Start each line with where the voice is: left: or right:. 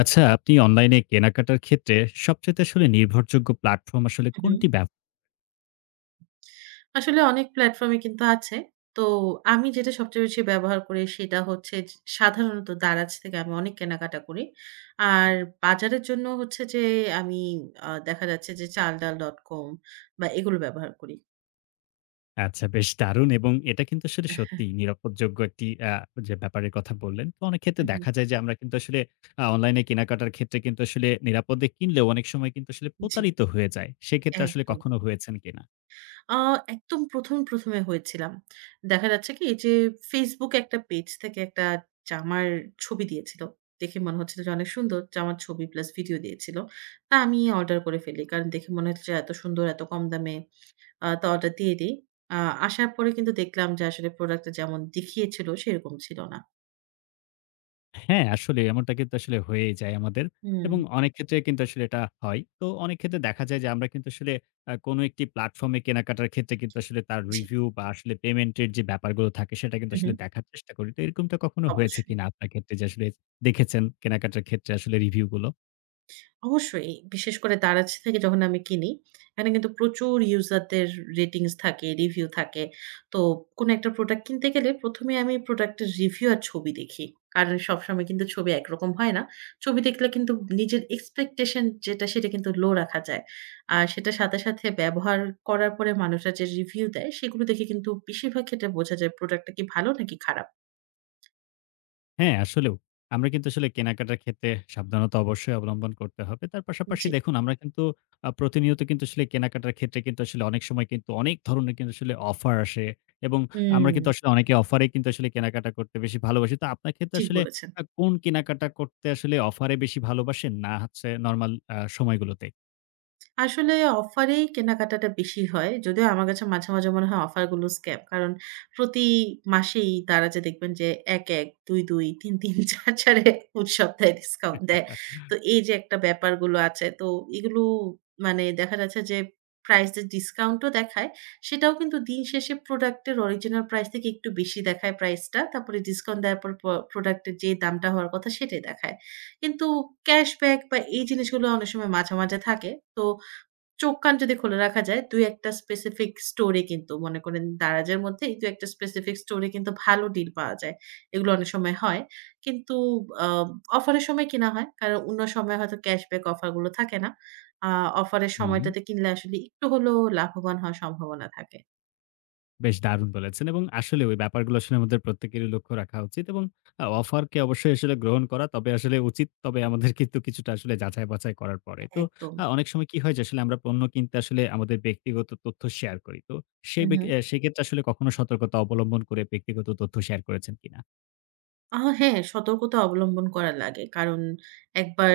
left: আচ্ছা, আপনি অনলাইনে কেনাকাটার ক্ষেত্রে সবচাইতে আসলে নির্ভরযোগ্য প্ল্যাটফর্ম আসলে
right: হুম, হুম।
left: কোনটি?
right: আসলে অনেক প্ল্যাটফর্মই কিন্তু আছে। তো আমি যেটা সবচেয়ে বেশি ব্যবহার করি সেটা হচ্ছে সাধারণত দারাজ থেকে আমি অনেক কেনাকাটা করি। আর বাজারের জন্য হচ্ছে যে আমি দেখা যাচ্ছে যে চালডাল.com বা এগুলো ব্যবহার করি।
left: আচ্ছা, বেশ দারুণ, এবং এটা কিন্তু আসলে
right: হ্যাঁ,
left: সত্যিই নিরাপদযোগ্য একটি যে ব্যাপারের কথা বললেন। তো অনেক
right: হু,
left: ক্ষেত্রে
right: হু।
left: দেখা যায় যে আমরা কিন্তু আসলে অনলাইনে কেনাকাটার ক্ষেত্রে কিন্তু আসলে নিরাপদে কিনলেও অনেক সময় কিন্তু আসলে
right: জি,
left: প্রতারিত হয়ে যায়। সেক্ষেত্রে আসলে
right: একদম।
left: কখনো হয়েছেন কিনা?
right: আ একদম ১ম এ হয়েছিলাম। দেখা যাচ্ছে কি এই যে Facebook এ একটা পেজ থেকে একটা জামার ছবি দিয়েছিল। দেখে মনে হচ্ছিল যে অনেক সুন্দর। জামার ছবি প্লাস ভিডিও দিয়েছিল। তা আমি অর্ডার করে ফেলি। কারণ দেখে মনে হচ্ছে এত সুন্দর, এত কম দামে। তো অর্ডার দিয়ে দেই। আ আসার পরে কিন্তু দেখলাম যে আসলে প্রোডাক্টটা যেমন দেখিয়েছিল সেরকম ছিল না।
left: হ্যাঁ, আসলে এমনটা কিন্তু আসলে হয়েই যায় আমাদের।
right: হুম।
left: এবং অনেক ক্ষেত্রে কিন্তু আসলে এটা হয়। তো অনেক ক্ষেত্রে দেখা যায় যে আমরা কিন্তু আসলে কোনো একটি প্ল্যাটফর্মে কেনাকাটার ক্ষেত্রে কিন্তু আসলে তার
right: জি।
left: রিভিউ বা আসলে পেমেন্টের যে ব্যাপারগুলো থাকে সেটা কিন্তু
right: হু, হু।
left: আসলে দেখার চেষ্টা করি। তো এরকমটা কখনো হয়েছে
right: অবশ্যই।
left: কিনা আপনার ক্ষেত্রে যে আসলে দেখেছেন কেনাকাটার ক্ষেত্রে আসলে রিভিউগুলো?
right: অবশ্যই। বিশেষ করে Daraz থেকে যখন আমি কিনি, এখানে কিন্তু প্রচুর ইউজারদের রেটিংস থাকে, রিভিউ থাকে। তো কোনো একটা প্রোডাক্ট কিনতে গেলে ১ম এ আমি প্রোডাক্টের রিভিউ আর ছবি দেখি। কারণ সবসময় কিন্তু ছবি একরকম হয় না। ছবি দেখলে কিন্তু নিজের এক্সপেকটেশন যেটা সেটা কিন্তু লো রাখা যায়। আর সেটার সাথে, সাথে ব্যবহার করার পরে মানুষরা যে রিভিউ দেয় সেগুলো দেখে কিন্তু বেশিরভাগ ক্ষেত্রে বোঝা যায় প্রোডাক্টটা কি ভালো নাকি খারাপ।
left: হ্যাঁ, আসলেও। আমরা কিন্তু আসলে কেনাকাটার ক্ষেত্রে সাবধানতা অবশ্যই অবলম্বন করতে হবে। তার পাশাপাশি
right: জি।
left: দেখুন আমরা কিন্তু প্রতিনিয়ত কিন্তু আসলে কেনাকাটার ক্ষেত্রে কিন্তু আসলে অনেক সময় কিন্তু অনেক ধরনের কিন্তু আসলে অফার আসে, এবং আমরা
right: হুম,
left: কিন্তু আসলে অনেকে অফারে কিন্তু আসলে কেনাকাটা করতে বেশি ভালোবাসি। তো আপনার ক্ষেত্রে
right: ঠিক
left: আসলে
right: বলেছেন।
left: কোন কেনাকাটা করতে আসলে অফারে বেশি ভালোবাসেন? না হচ্ছে নরমাল সময়গুলোতে?
right: আসলে অফারেই কেনাকাটাটা বেশি হয়। যদিও আমার কাছে মাঝে, মাঝে মনে হয় অফার গুলো স্ক্যাম। কারণ প্রতি মাসেই তারা যে দেখবেন যে ১-১, ২-২, ৩-৩, ৪-৪ এ প্রতি সপ্তাহে ডিসকাউন্ট দেয়। তো এই যে একটা ব্যাপারগুলো আছে তো এগুলো মানে দেখা যাচ্ছে যে প্রাইস এর ডিসকাউন্টও দেখায়। সেটাও কিন্তু দিন শেষে প্রোডাক্টের অরিজিনাল প্রাইস থেকে একটু বেশি দেখায় প্রাইসটা। তারপরে ডিসকাউন্ট দেওয়ার পর প্রোডাক্টের যে দামটা হওয়ার কথা সেটাই দেখায়। কিন্তু ক্যাশব্যাক বা এই জিনিসগুলো অনেক সময় মাঝে, মাঝে থাকে। তো চোখ কান যদি খুলে রাখা যায় ২-১ টা স্পেসিফিক স্টোরে কিন্তু মনে করেন দারাজের মধ্যেই ২-১ টা স্পেসিফিক স্টোরে কিন্তু ভালো ডিল পাওয়া যায়। এগুলো অনেক সময় হয়। কিন্তু আ অফারের সময় কিনা হয়। কারণ অন্য সময় হয়তো ক্যাশব্যাক অফার গুলো থাকে না। আ অফারের
left: হুম।
right: সময়টাতে কিনলে আসলে একটু হলেও লাভবান হওয়ার সম্ভাবনা থাকে।
left: বেশ দারুণ বলেছেন, এবং আসলে ওই ব্যাপারগুলো আসলে আমাদের প্রত্যেকেরই লক্ষ্য রাখা উচিত, এবং অফারকে অবশ্যই আসলে গ্রহণ করা তবে আসলে উচিত। তবে আমাদের কিন্তু কিছুটা আসলে যাচাই-বাছাই করার পরে। তো
right: একদম।
left: অনেক সময় কি হয় যে আসলে আমরা পণ্য কিনতে আসলে আমাদের ব্যক্তিগত তথ্য শেয়ার করি। তো সেই বেক
right: উহু।
left: অ্যা সেক্ষেত্রে আসলে কখনো সতর্কতা অবলম্বন করে ব্যক্তিগত তথ্য শেয়ার করেছেন কিনা?
right: হ্যাঁ, সতর্কতা অবলম্বন করা লাগে। কারণ একবার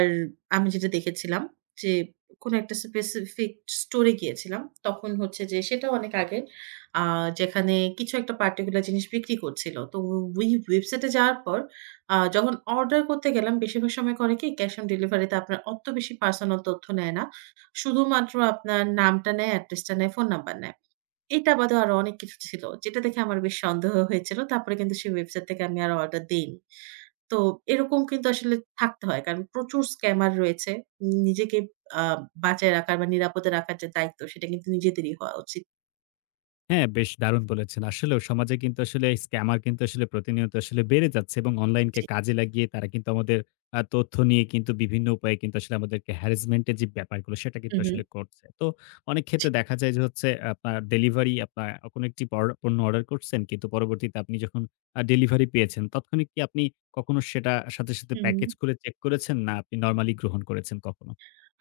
right: আমি যেটা দেখেছিলাম যে, কোনো একটা স্পেসিফিক স্টোরে গিয়েছিলাম। তখন হচ্ছে যে সেটাও অনেক আগে আ যেখানে কিছু একটা পার্টিকুলার জিনিস বিক্রি করছিল। তো ওই ওয়েবসাইটে যাওয়ার পর যখন অর্ডার করতে গেলাম বেশিরভাগ সময় করে কি ক্যাশ অন ডেলিভারিতে আপনার অত বেশি পার্সোনাল তথ্য নেয় না। শুধুমাত্র আপনার নামটা নেয়, অ্যাড্রেসটা নেয়, ফোন নাম্বার নেয়। এটা বাদেও আরো অনেক কিছু ছিল। যেটা দেখে আমার বেশ সন্দেহ হয়েছিল। তারপরে কিন্তু সেই ওয়েবসাইট থেকে আমি আর অর্ডার দেইনি। তো এরকম কিন্তু আসলে থাকতে হয়। কারণ প্রচুর স্ক্যামার রয়েছে। নিজেকে আ বাঁচায় রাখার বা নিরাপদে রাখার যে দায়িত্ব সেটা কিন্তু নিজেদেরই হওয়া উচিত।
left: হ্যাঁ, বেশ দারুণ বলেছেন। আসলেও সমাজে কিন্তু আসলে স্ক্যামার কিন্তু আসলে প্রতিনিয়ত আসলে বেড়ে যাচ্ছে, এবং অনলাইনকে
right: জি,
left: কাজে লাগিয়ে তারা কিন্তু আমাদের তথ্য নিয়ে কিন্তু বিভিন্ন উপায়ে কিন্তু আসলে আমাদেরকে হ্যারাসমেন্ট এর যে ব্যাপারগুলো সেটা
right: হু,
left: কিন্তু
right: হু।
left: আসলে করছে। তো অনেক
right: জি।
left: ক্ষেত্রে দেখা যায় যে হচ্ছে আপনার ডেলিভারি, আপনার কোনো একটি পণ্য অর্ডার করছেন কিন্তু পরবর্তীতে আপনি যখন ডেলিভারি পেয়েছেন, তৎক্ষণিক কি আপনি কখনো সেটা সাথে, সাথে
right: হুম।
left: প্যাকেজ খুলে চেক করেছেন? না আপনি নরমালি গ্রহণ করেছেন কখনো?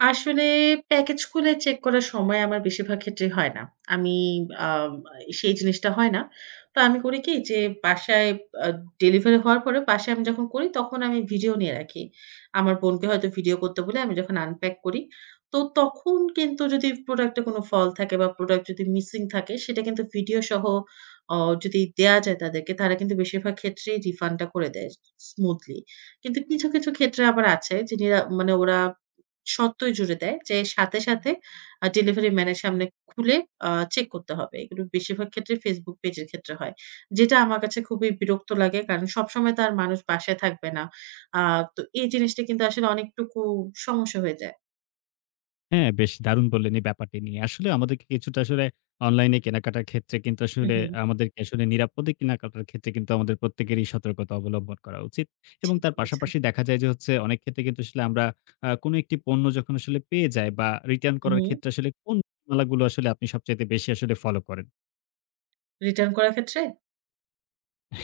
right: আসলে প্যাকেজ খুলে চেক করার সময় আমার বেশিরভাগ ক্ষেত্রেই হয় না। আমি আম সেই জিনিসটা হয় না। তো আমি করি কি যে বাসায় আ ডেলিভারি হওয়ার পরে বাসায় আমি যখন করি তখন আমি ভিডিও নিয়ে রাখি। আমার বোনকে হয়তো ভিডিও করতে বলে আমি যখন আনপ্যাক করি, তো তখন কিন্তু যদি প্রোডাক্টে কোনো ফল্ট থাকে বা প্রোডাক্ট যদি মিসিং থাকে সেটা কিন্তু ভিডিও সহ অ যদি দেয়া যায় তাদেরকে তারা কিন্তু বেশিরভাগ ক্ষেত্রেই রিফান্ডটা করে দেয় স্মুথলি। কিন্তু কিছু, কিছু ক্ষেত্রে আবার আছে যে মানে ওরা শর্তই জুড়ে দেয় যে সাথে, সাথে ডেলিভারি ম্যানের সামনে খুলে চেক করতে হবে। এগুলো বেশিরভাগ ক্ষেত্রে Facebook পেজের ক্ষেত্রে হয়। যেটা আমার কাছে খুবই বিরক্ত লাগে। কারণ সবসময় তো আর মানুষ বাসায় থাকবে না। আ তো এই জিনিসটা কিন্তু আসলে অনেকটুকু সমস্যা হয়ে যায়।
left: হ্যাঁ, বেশ দারুণ বললেন এই ব্যাপারটি নিয়ে। আসলে আমাদেরকে কিছুটা আসলে অনলাইনে কেনাকাটার ক্ষেত্রে কিন্তু
right: হু,
left: আসলে
right: হু।
left: আমাদেরকে আসলে নিরাপদে কেনাকাটার ক্ষেত্রে কিন্তু আমাদের প্রত্যেকেরই সতর্কতা অবলম্বন করা উচিত। এবং
right: ঠিক
left: তার
right: বলেছেন।
left: পাশাপাশি দেখা যায় যে হচ্ছে অনেক ক্ষেত্রে কিন্তু আসলে আমরা কোনো একটি পণ্য যখন আসলে পেয়ে যাই বা রিটার্ন
right: হু, হু।
left: করার ক্ষেত্রে আসলে কোন নীতিমালাগুলো আসলে আপনি সবচাইতে বেশি আসলে ফলো করেন?
right: রিটার্ন করার ক্ষেত্রে?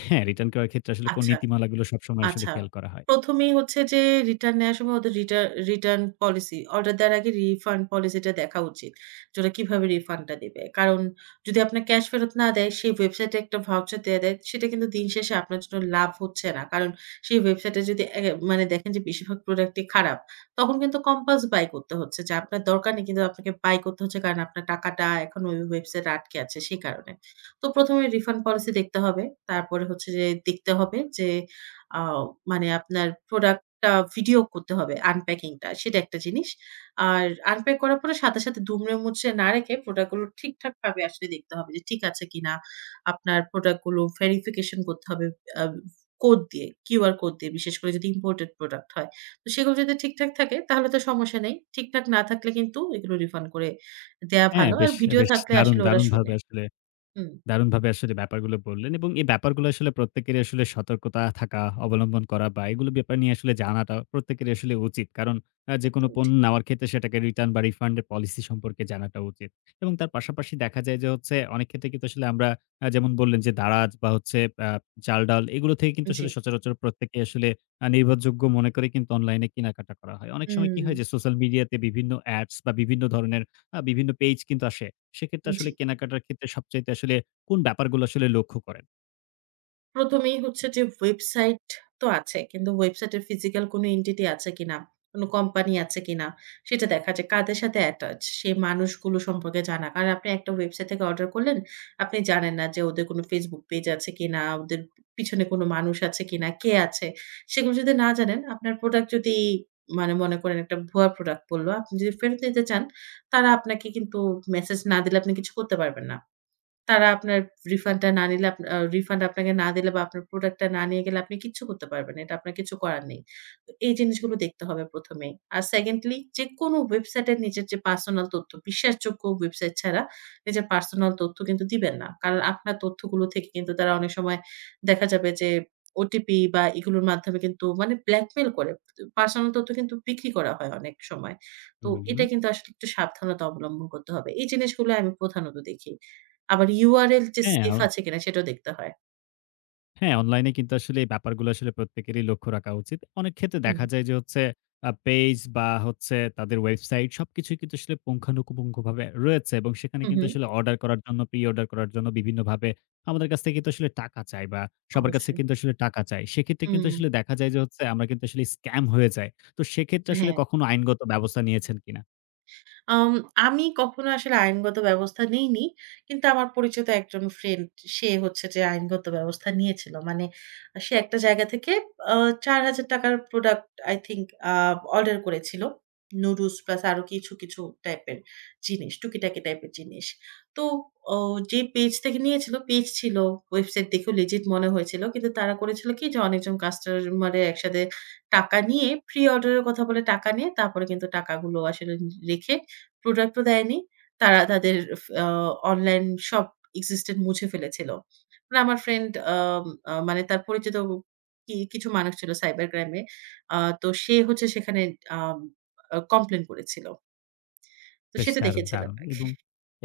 left: হ্যাঁ, রিটার্ন করার ক্ষেত্রে আসলে কোন
right: আচ্ছা।
left: নীতিমালাগুলো সবসময় আসলে
right: আচ্ছা।
left: খেয়াল করা হয়?
right: ১ম এই হচ্ছে যে রিটার্ন নেয়ার সময় ওদের রিটা রিটার্ন পলিসি অর্ডার দেওয়ার আগে রিফান্ড পলিসিটা দেখা উচিত। যে ওরা কিভাবে রিফান্ডটা দিবে। কারণ যদি আপনার ক্যাশ ফেরত না দেয়, সেই ওয়েবসাইটে একটা ভাউচার দেয়, সেটা কিন্তু দিন শেষে আপনার জন্য লাভ হচ্ছে না। কারণ সেই ওয়েবসাইটে যদি মানে দেখেন যে বেশিরভাগ প্রোডাক্টই খারাপ, তখন কিন্তু কম্পালস বাই করতে হচ্ছে যে আপনার দরকার নেই কিন্তু আপনাকে বাই করতে হচ্ছে কারণ আপনার টাকাটা এখন ওই ওয়েবসাইটে আটকে আছে সেই কারণে। তো ১ম এ রিফান্ড পলিসি দেখতে হবে। তারপরে হচ্ছে যে দেখতে হবে যে আও মানে আপনার প্রোডাক্টটা ভিডিও করতে হবে আনপ্যাকিং টা, সেটা একটা জিনিস। আর আনপ্যাক করার পরে সাথে, সাথে দুমড়ে মুচড়ে না রেখে প্রোডাক্ট গুলো ঠিকঠাকভাবে আসলে দেখতে হবে যে ঠিক আছে কিনা। আপনার প্রোডাক্ট গুলো ভেরিফিকেশন করতে হবে আ কোড দিয়ে, কিউআর কোড দিয়ে বিশেষ করে যদি ইম্পোর্টেড প্রোডাক্ট হয়। তো সেগুলো যদি ঠিকঠাক থাকে তাহলে তো সমস্যা নেই। ঠিকঠাক না থাকলে কিন্তু এগুলো রিফান্ড করে দেয়া
left: হ্যাঁ,
right: ভালো। আর
left: বেশ,
right: ভিডিও
left: বেশ
right: থাকলে
left: দারুণ,
right: আসলে ওরা শোনে। হুম,
left: দারুণভাবে আসলে ব্যাপারগুলো বললেন, এবং এই ব্যাপারগুলো আসলে প্রত্যেকেরই আসলে সতর্কতা থাকা, অবলম্বন করা বা এগুলো ব্যাপার নিয়ে আসলে জানাটা প্রত্যেকেরই আসলে উচিত। কারণ যেকোনো
right: একদমই
left: পণ্য
right: ঠিক।
left: নেওয়ার ক্ষেত্রে সেটাকে রিটার্ন বা রিফান্ড এর পলিসি সম্পর্কে জানাটা উচিত। এবং তার পাশাপাশি দেখা যায় যে হচ্ছে অনেক ক্ষেত্রে কিন্তু আসলে আমরা যেমন বললেন যে দারাজ বা হচ্ছে আ চাল-ডাল এগুলো থেকে কিন্তু
right: জি।
left: আসলে সচরাচর প্রত্যেকে আসলে নির্ভরযোগ্য মনে করে কিন্তু অনলাইনে কেনাকাটা করা হয়। অনেক সময় কি
right: হুম,
left: হয় যে সোশ্যাল মিডিয়াতে বিভিন্ন অ্যাডস বা বিভিন্ন ধরনের বিভিন্ন পেইজ কিন্তু আসে। সেক্ষেত্রে
right: জি।
left: আসলে কেনাকাটার ক্ষেত্রে সবচাইতে আসলে কোন ব্যাপারগুলো আসলে লক্ষ্য করেন?
right: প্রথমেই হচ্ছে যে ওয়েবসাইট তো আছে। কিন্তু ওয়েবসাইটের ফিজিক্যাল কোনো এন্টিটি আছে কিনা, কোনো কোম্পানি আছে কিনা, সেটা দেখা যায়। কাদের সাথে অ্যাটাচ, সেই মানুষগুলো সম্পর্কে জানা। কারণ আপনি একটা ওয়েবসাইট থেকে অর্ডার করলেন, আপনি জানেন না যে ওদের কোনো Facebook পেজ আছে কিনা, ওদের পিছনে কোনো মানুষ আছে কিনা, কে আছে? সেগুলো যদি না জানেন, আপনার প্রোডাক্ট যদি মানে মনে করেন একটা ভুয়া প্রোডাক্ট বলল, আপনি যদি ফেরত নিতে চান, তারা আপনাকে কিন্তু মেসেজ না দিলে আপনি কিছু করতে পারবেন না। তারা আপনার রিফান্ডটা না নিলে আপ আ রিফান্ড আপনাকে না দিলে বা আপনার প্রোডাক্টটা না নিয়ে গেলে আপনি কিচ্ছু করতে পারবেন না। এটা আপনার কিছু করার নেই। তো এই জিনিসগুলো দেখতে হবে ১ম এই। আর সেকেন্ডলি যেকোনো ওয়েবসাইটের নিজের যে পার্সোনাল তথ্য, বিশ্বাসযোগ্য ওয়েবসাইট ছাড়া নিজের পার্সোনাল তথ্য কিন্তু দিবেন না। কারণ আপনার তথ্যগুলো থেকে কিন্তু তারা অনেক সময় দেখা যাবে যে ওটিপি বা এগুলোর মাধ্যমে কিন্তু মানে ব্ল্যাকমেইল করে। পার্সোনাল তথ্য কিন্তু বিক্রি করা হয় অনেক সময়। তো এটা
left: হুম।
right: কিন্তু আসলে একটু সাবধানতা অবলম্বন করতে হবে। এই জিনিসগুলো আমি প্রধানত দেখি। আবার URL যে
left: হ্যাঁ, অ
right: সেফ আছে কিনা সেটাও দেখতে হয়।
left: হ্যাঁ, অনলাইনে কিন্তু আসলে এই ব্যাপারগুলো আসলে প্রত্যেকেরই লক্ষ্য রাখা উচিত। অনেক ক্ষেত্রে
right: হুম,
left: দেখা যায় যে হচ্ছে পেজ বা হচ্ছে তাদের ওয়েবসাইট সবকিছুই কিন্তু আসলে পুঙ্খানুপুঙ্খভাবে রয়েছে, এবং সেখানে
right: হু, হু,
left: কিন্তু আসলে অর্ডার করার জন্য, প্রি অর্ডার করার জন্য বিভিন্নভাবে আমাদের কাছ থেকে কিন্তু আসলে টাকা চায়, বা সবার কাছে
right: অবশ্যই।
left: কিন্তু আসলে টাকা চায়। সেক্ষেত্রে কিন্তু
right: হুম,
left: আসলে দেখা যায় যে হচ্ছে আমরা কিন্তু আসলে স্ক্যাম হয়ে যাই। তো সেক্ষেত্রে আসলে
right: হ্যাঁ।
left: কখনো আইনগত ব্যবস্থা নিয়েছেন কিনা?
right: আম আমি কখনো আসলে আইনগত ব্যবস্থা নেইনি। কিন্তু আমার পরিচিত একজন ফ্রেন্ড সে হচ্ছে যে আইনগত ব্যবস্থা নিয়েছিল। মানে সে একটা জায়গা থেকে আ ৪,০০০৳ র প্রোডাক্ট আই থিংক আ অর্ডার করেছিল। নুডলস প্লাস আরো কিছু, কিছু টাইপের জিনিস, টুকিটাকি টাইপের জিনিস। তো অ যে পেজ থেকে নিয়েছিল, পেজ ছিল, ওয়েবসাইট দেখেও লিজিট মনে হয়েছিল। কিন্তু তারা করেছিল কি যে অনেকজন কাস্টমারের একসাথে টাকা নিয়ে প্রি অর্ডার এর কথা বলে টাকা নিয়ে তারপরে কিন্তু টাকাগুলো আসলে রেখে প্রোডাক্ট ও দেয়নি। তারা তাদের ফ আ অনলাইন শপ existent মুছে ফেলেছিল। মানে আমার ফ্রেন্ড আম আ মানে তার পরিচিত কিছু মানুষ ছিল সাইবার ক্রাইম এ। আ তো সে হচ্ছে সেখানে আম আ কমপ্লেইন করেছিল। তো
left: বেশ
right: সেটা
left: দারুণ,
right: দেখেছিলাম
left: দারুণ!
right: আরকি।
left: এবং,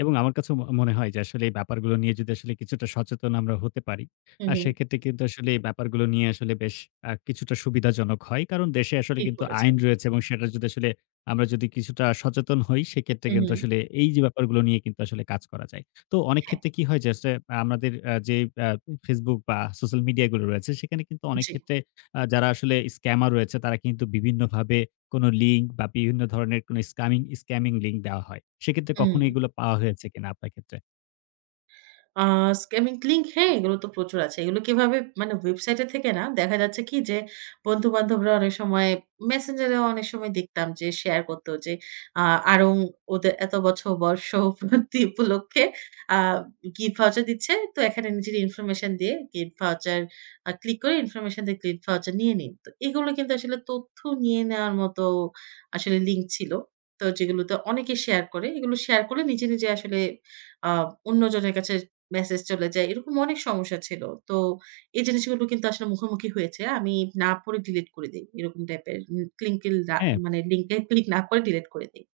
left: এবং আমার কাছেও মনে হয় যে আসলে এই ব্যাপারগুলো নিয়ে যদি আসলে কিছুটা সচেতন আমরা হতে পারি,
right: হু, হু।
left: সেক্ষেত্রে কিন্তু আসলে এই ব্যাপারগুলো নিয়ে আসলে বেশ কিছুটা সুবিধাজনক হয়। কারণ দেশে আসলে
right: ঠিক
left: কিন্তু
right: বলেছেন।
left: আইন রয়েছে, এবং সেটা যদি আসলে আমরা যদি কিছুটা সচেতন হই, সেক্ষেত্রে
right: হু, হু।
left: কিন্তু আসলে এই যে ব্যাপারগুলো নিয়ে কিন্তু আসলে কাজ করা যায়। তো অনেক
right: হ্যাঁ,
left: ক্ষেত্রে কি হয় যে আসলে আমাদের যে আ Facebook বা সোশ্যাল মিডিয়া গুলো রয়েছে সেখানে কিন্তু অনেক
right: জি।
left: ক্ষেত্রে যারা আসলে স্ক্যামার রয়েছে তারা কিন্তু বিভিন্নভাবে কোনো লিঙ্ক বা বিভিন্ন ধরনের কোনো স্ক্যামিং লিঙ্ক দেওয়া হয়। সেক্ষেত্রে
right: হুম।
left: কখনো এগুলো পাওয়া হয়েছে কিনা আপনার ক্ষেত্রে?
right: আ স্ক্যামিং লিঙ্ক হ্যাঁ, এগুলো তো প্রচুর আছে। এগুলো কিভাবে মানে ওয়েবসাইটে থেকে না দেখা যাচ্ছে কি যে বন্ধু-বান্ধবরা অনেক সময় Messenger এও অনেক সময় দেখতাম যে শেয়ার করত যে আ আরং ওদের এত বছর বর্ষ পূর্তি উপলক্ষে আ গিফট ভাউচার দিচ্ছে। তো এখানে নিজের ইনফরমেশন দিয়ে গিফট ভাউচার ক্লিক করে ইনফরমেশন দিয়ে গিফট ভাউচার নিয়ে নিন। তো এগুলো কিন্তু আসলে তথ্য নিয়ে নেওয়ার মতো আসলে লিঙ্ক ছিল। তো যেগুলোতে অনেকে শেয়ার করে। এগুলো শেয়ার করে নিজে, নিজে আসলে আ অন্যজনের কাছে মেসেজ চলে যায়। এরকম অনেক সমস্যা ছিল। তো এই জিনিসগুলো কিন্তু আসলে মুখোমুখি হয়েছে। আমি না পড়ে ডিলিট করে দেই। এরকম টাইপের উম ক্লিংকিল ডা
left: হ্যাঁ?
right: মানে লিংকে ক্লিক না করে ডিলিট করে দেই।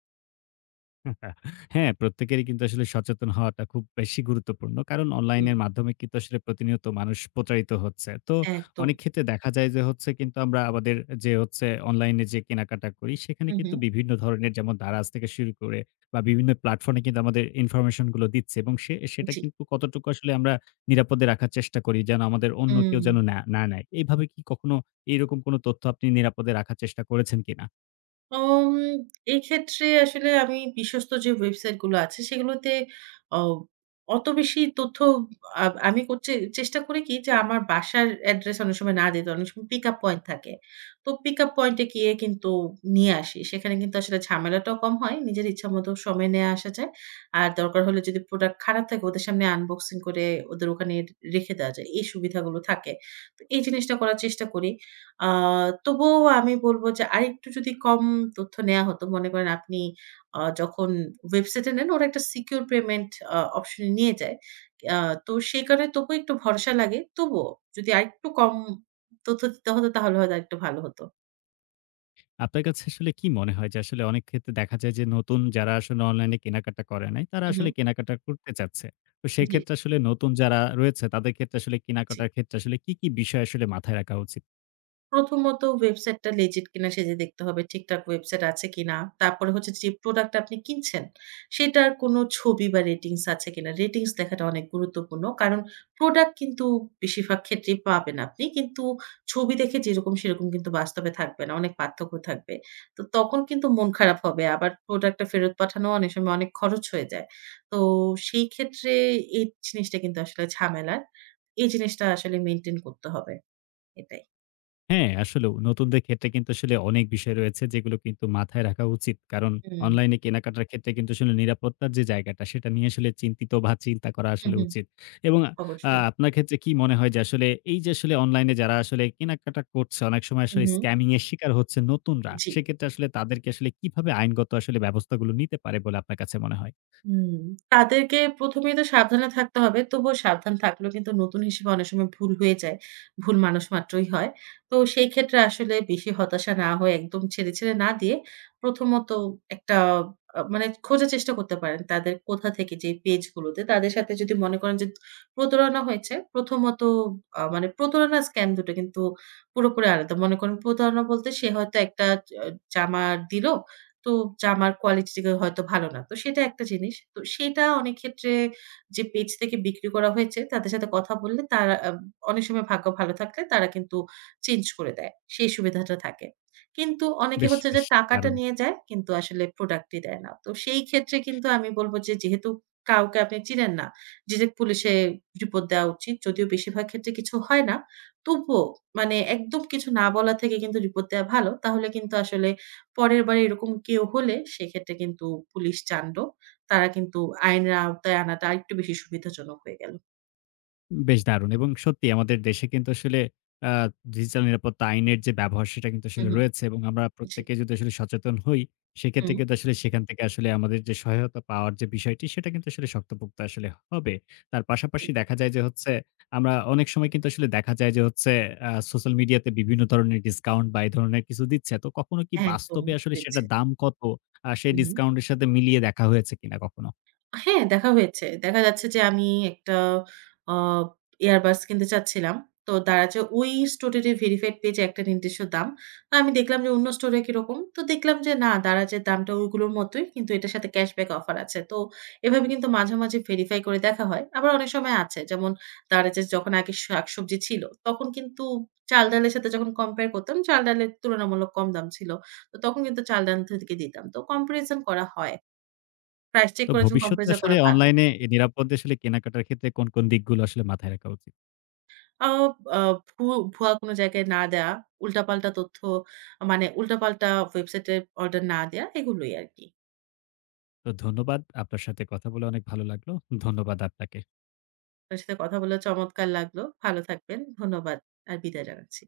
left: হ্যাঁ, প্রত্যেকেরই কিন্তু আসলে সচেতন হওয়াটা খুব বেশি গুরুত্বপূর্ণ। কারণ
right: হুম।
left: অনলাইনের মাধ্যমে কিন্তু আসলে প্রতিনিয়ত মানুষ প্রতারিত হচ্ছে। তো
right: একদম।
left: অনেক ক্ষেত্রে দেখা যায় যে হচ্ছে কিন্তু আমরা আমাদের যে হচ্ছে অনলাইনে যে কেনাকাটা করি সেখানে
right: হু, হু।
left: কিন্তু বিভিন্ন ধরনের, যেমন Daraz থেকে শুরু করে বা বিভিন্ন প্ল্যাটফর্মে কিন্তু আমাদের ইনফরমেশন গুলো দিচ্ছে, এবং সেটা
right: জি।
left: কিন্তু কতটুকু আসলে আমরা নিরাপদে রাখার চেষ্টা করি, যেন আমাদের অন্য কেউ
right: হুম।
left: যেন না না নেয়। এইভাবে কি কখনো এইরকম কোনো তথ্য আপনি নিরাপদে রাখার চেষ্টা করেছেন কিনা?
right: উম এক্ষেত্রে আসলে আমি বিশ্বস্ত যে ওয়েবসাইট গুলো আছে সেগুলোতে অ অত বেশি তথ্য আ আমি করছি চেষ্টা করি কি যে আমার বাসার অ্যাড্রেস অনেক সময় না দিতে অনেক সময় পিক আপ পয়েন্ট থাকে। তো পিক আপ পয়েন্টে গিয়ে কিন্তু নিয়ে আসি। সেখানে কিন্তু আসলে ঝামেলাটাও কম হয়। নিজের ইচ্ছামত সময় নিয়ে আসা যায়। আর দরকার হলে যদি প্রোডাক্ট খারাপ থাকে ওদের সামনে আনবক্সিং করে ওদের ওখানে রেখে দেওয়া যায়। এই সুবিধাগুলো থাকে। তো এই জিনিসটা করার চেষ্টা করি। আ তবুও আমি বলব যে আরেকটু যদি কম তথ্য নেয়া হতো, মনে করেন আপনি যখন ওয়েবসাইটে নেন ওরা একটা সিকিউর পেমেন্ট অপশন এ নিয়ে যায়। আ তো সেই কারণে তবুও একটু ভরসা লাগে। তবুও যদি আরেকটু কম তথ্য দিতে হতো তাহলে হয়তো আরেকটু ভালো হতো।
left: আপনার কাছে আসলে কি মনে হয় যে আসলে অনেক ক্ষেত্রে দেখা যায় যে নতুন যারা আসলে অনলাইনে কেনাকাটা করে নাই তারা
right: হু, হু।
left: আসলে কেনাকাটা করতে চাচ্ছে। তো
right: জি,
left: সেক্ষেত্রে আসলে নতুন যারা রয়েছে তাদের ক্ষেত্রে আসলে
right: জি।
left: কেনাকাটার ক্ষেত্রে আসলে কি, কি বিষয় আসলে মাথায় রাখা উচিত?
right: প্রথমত ওয়েবসাইটটা legit কিনা সেজে দেখতে হবে। ঠিকঠাক ওয়েবসাইট আছে কিনা। তারপরে হচ্ছে যে প্রোডাক্ট আপনি কিনছেন, সেটার কোনো ছবি বা রেটিংস আছে কিনা। রেটিংস দেখাটা অনেক গুরুত্বপূর্ণ। কারণ প্রোডাক্ট কিন্তু বেশিরভাগ ক্ষেত্রেই পাবেন আপনি। কিন্তু ছবি দেখে যেরকম সেরকম কিন্তু বাস্তবে থাকবে না। অনেক পার্থক্য থাকবে। তো তখন কিন্তু মন খারাপ হবে। আবার প্রোডাক্টটা ফেরত পাঠানো অনেক সময় অনেক খরচ হয়ে যায়। তো সেই ক্ষেত্রে এই জিনিসটা কিন্তু আসলে ঝামেলার। এই জিনিসটা আসলে মেইনটেইন করতে হবে। এটাই।
left: হ্যাঁ, আসলেও নতুনদের ক্ষেত্রে কিন্তু আসলে অনেক বিষয় রয়েছে যেগুলো কিন্তু মাথায় রাখা উচিত। কারণ
right: হুম।
left: অনলাইনে কেনাকাটার ক্ষেত্রে কিন্তু আসলে নিরাপত্তার যে জায়গাটা সেটা নিয়ে আসলে চিন্তিত বা চিন্তা করা
right: হুম,
left: আসলে
right: হুম।
left: উচিত। এবং
right: অবশ্যই।
left: আপনার ক্ষেত্রে কি মনে হয় যে আসলে এই যে আসলে অনলাইনে যারা আসলে কেনাকাটা করছে অনেক সময়
right: হুম,
left: আসলে
right: হুম।
left: স্ক্যামিং এর শিকার হচ্ছে নতুনরা,
right: জি।
left: সেক্ষেত্রে আসলে তাদেরকে আসলে কিভাবে আইনগত আসলে ব্যবস্থাগুলো নিতে পারে বলে আপনার কাছে মনে হয়?
right: হুম। তাদেরকে ১ম এই তো সাবধানে থাকতে হবে। তবুও সাবধান থাকলেও কিন্তু নতুন হিসেবে অনেক সময় ভুল হয়ে যায়। ভুল মানুষ মাত্রই হয়। তো সেই ক্ষেত্রে আসলে বেশি হতাশা না হয়ে একদম ছেড়ে, ছেড়ে না দিয়ে প্রথমত একটা মানে খোঁজার চেষ্টা করতে পারেন। তাদের কোথা থেকে যে পেজগুলোতে তাদের সাথে যদি মনে করেন যে প্রতারণা হয়েছে, প্রথমত মানে প্রতারণা স্ক্যাম দুটো কিন্তু পুরোপুরি আলাদা। মনে করেন প্রতারণা বলতে সে হয়তো একটা জ জামা দিল। তো জামার কোয়ালিটিটা হয়তো ভালো না। তো সেটা একটা জিনিস। তো সেটা অনেক ক্ষেত্রে যে পেজ থেকে বিক্রি করা হয়েছে তাদের সাথে কথা বললে তারা আ অনেক সময় ভাগ্য ভালো থাকলে তারা কিন্তু চেঞ্জ করে দেয়। সেই সুবিধাটা থাকে। কিন্তু অনেকে
left: বেশ,
right: হচ্ছে যে
left: বেশ
right: টাকাটা
left: দারুণ!
right: নিয়ে যায় কিন্তু আসলে প্রোডাক্টই দেয় না। তো সেই ক্ষেত্রে কিন্তু আমি বলব যে যেহেতু কাউকে আপনি চিনেন না, ডিরেক্ট পুলিশে রিপোর্ট দেওয়া উচিত। যদিও বেশিরভাগ ক্ষেত্রে কিছু হয় না। তবুও মানে একদম কিছু না বলা থেকে কিন্তু রিপোর্ট দেওয়া ভালো। তাহলে কিন্তু আসলে পরের বার এরকম কেউ হলে সেক্ষেত্রে কিন্তু পুলিশ তাণ্ডব। তারা কিন্তু আইনের আওতায় আনাটা আরেকটু বেশি সুবিধাজনক হয়ে গেল।
left: বেশ দারুণ, এবং সত্যি আমাদের দেশে কিন্তু আসলে আ ডিজিটাল নিরাপত্তা আইনের যে ব্যবহার সেটা কিন্তু
right: হু,
left: আসলে
right: হু।
left: রয়েছে, এবং আমরা
right: জি,
left: প্রত্যেকে যদি আসলে সচেতন হই, সেক্ষেত্রে
right: হুম,
left: কিন্তু আসলে সেখান থেকে আসলে আমাদের যে সহায়তা পাওয়ার যে বিষয়টি সেটা কিন্তু আসলে শক্তপোক্ত আসলে হবে। তার
right: জি।
left: পাশাপাশি দেখা যায় যে হচ্ছে আমরা অনেক সময় কিন্তু আসলে দেখা যায় যে হচ্ছে সোশ্যাল মিডিয়াতে বিভিন্ন ধরনের ডিসকাউন্ট বা এই ধরনের কিছু দিচ্ছে। তো কখনো কি
right: একদম
left: বাস্তবে আসলে
right: দিচ্ছে।
left: সেটার দাম কত? সেই
right: হু, হু।
left: ডিসকাউন্টের সাথে মিলিয়ে দেখা হয়েছে কিনা কখনো?
right: হ্যাঁ, দেখা হয়েছে। দেখা যাচ্ছে যে আমি একটা আ earbuds কিনতে চাচ্ছিলাম। তো দারাজে ওই স্টোরেরই ভেরিফাইড পেজে একটা নির্দিষ্ট দাম। তো আমি দেখলাম যে অন্য স্টোরে কিরকম। তো দেখলাম যে না দারাজের দামটা ওইগুলোর মতোই। কিন্তু এটার সাথে ক্যাশব্যাক অফার আছে। তো এভাবে কিন্তু মাঝে, মাঝে ভেরিফাই করে দেখা হয়। আবার অনেক সময় আছে। যেমন দারাজের যখন আগে শাকসবজি ছিল, তখন কিন্তু চাল-ডালের সাথে যখন কম্পেয়ার করতাম, চাল-ডালের তুলনামূলক কম দাম ছিল। তো তখন কিন্তু চাল-ডাল থেকে দিতাম। তো কম্পারিজন করা হয়। প্রাইস চেক
left: তো
right: করে যখন
left: ভবিষ্যতে
right: কম্পারিজন
left: আসলে
right: করা ভালো।
left: অনলাইনে এ নিরাপদে আসলে কেনাকাটার ক্ষেত্রে কোন, কোন দিকগুলো আসলে মাথায় রাখা উচিত?
right: আ আ ভু ভুয়া কোনো জায়গায় না দেয়া, উল্টাপাল্টা তথ্য মানে উল্টাপাল্টা ওয়েবসাইটে অর্ডার না দেয়া এগুলোই আরকি।
left: তো ধন্যবাদ। আপনার সাথে কথা বলে অনেক ভালো লাগলো। ধন্যবাদ আপনাকে।
right: আপনার সাথে কথা বলে চমৎকার লাগলো। ভালো থাকবেন। ধন্যবাদ আর বিদায় জানাচ্ছি।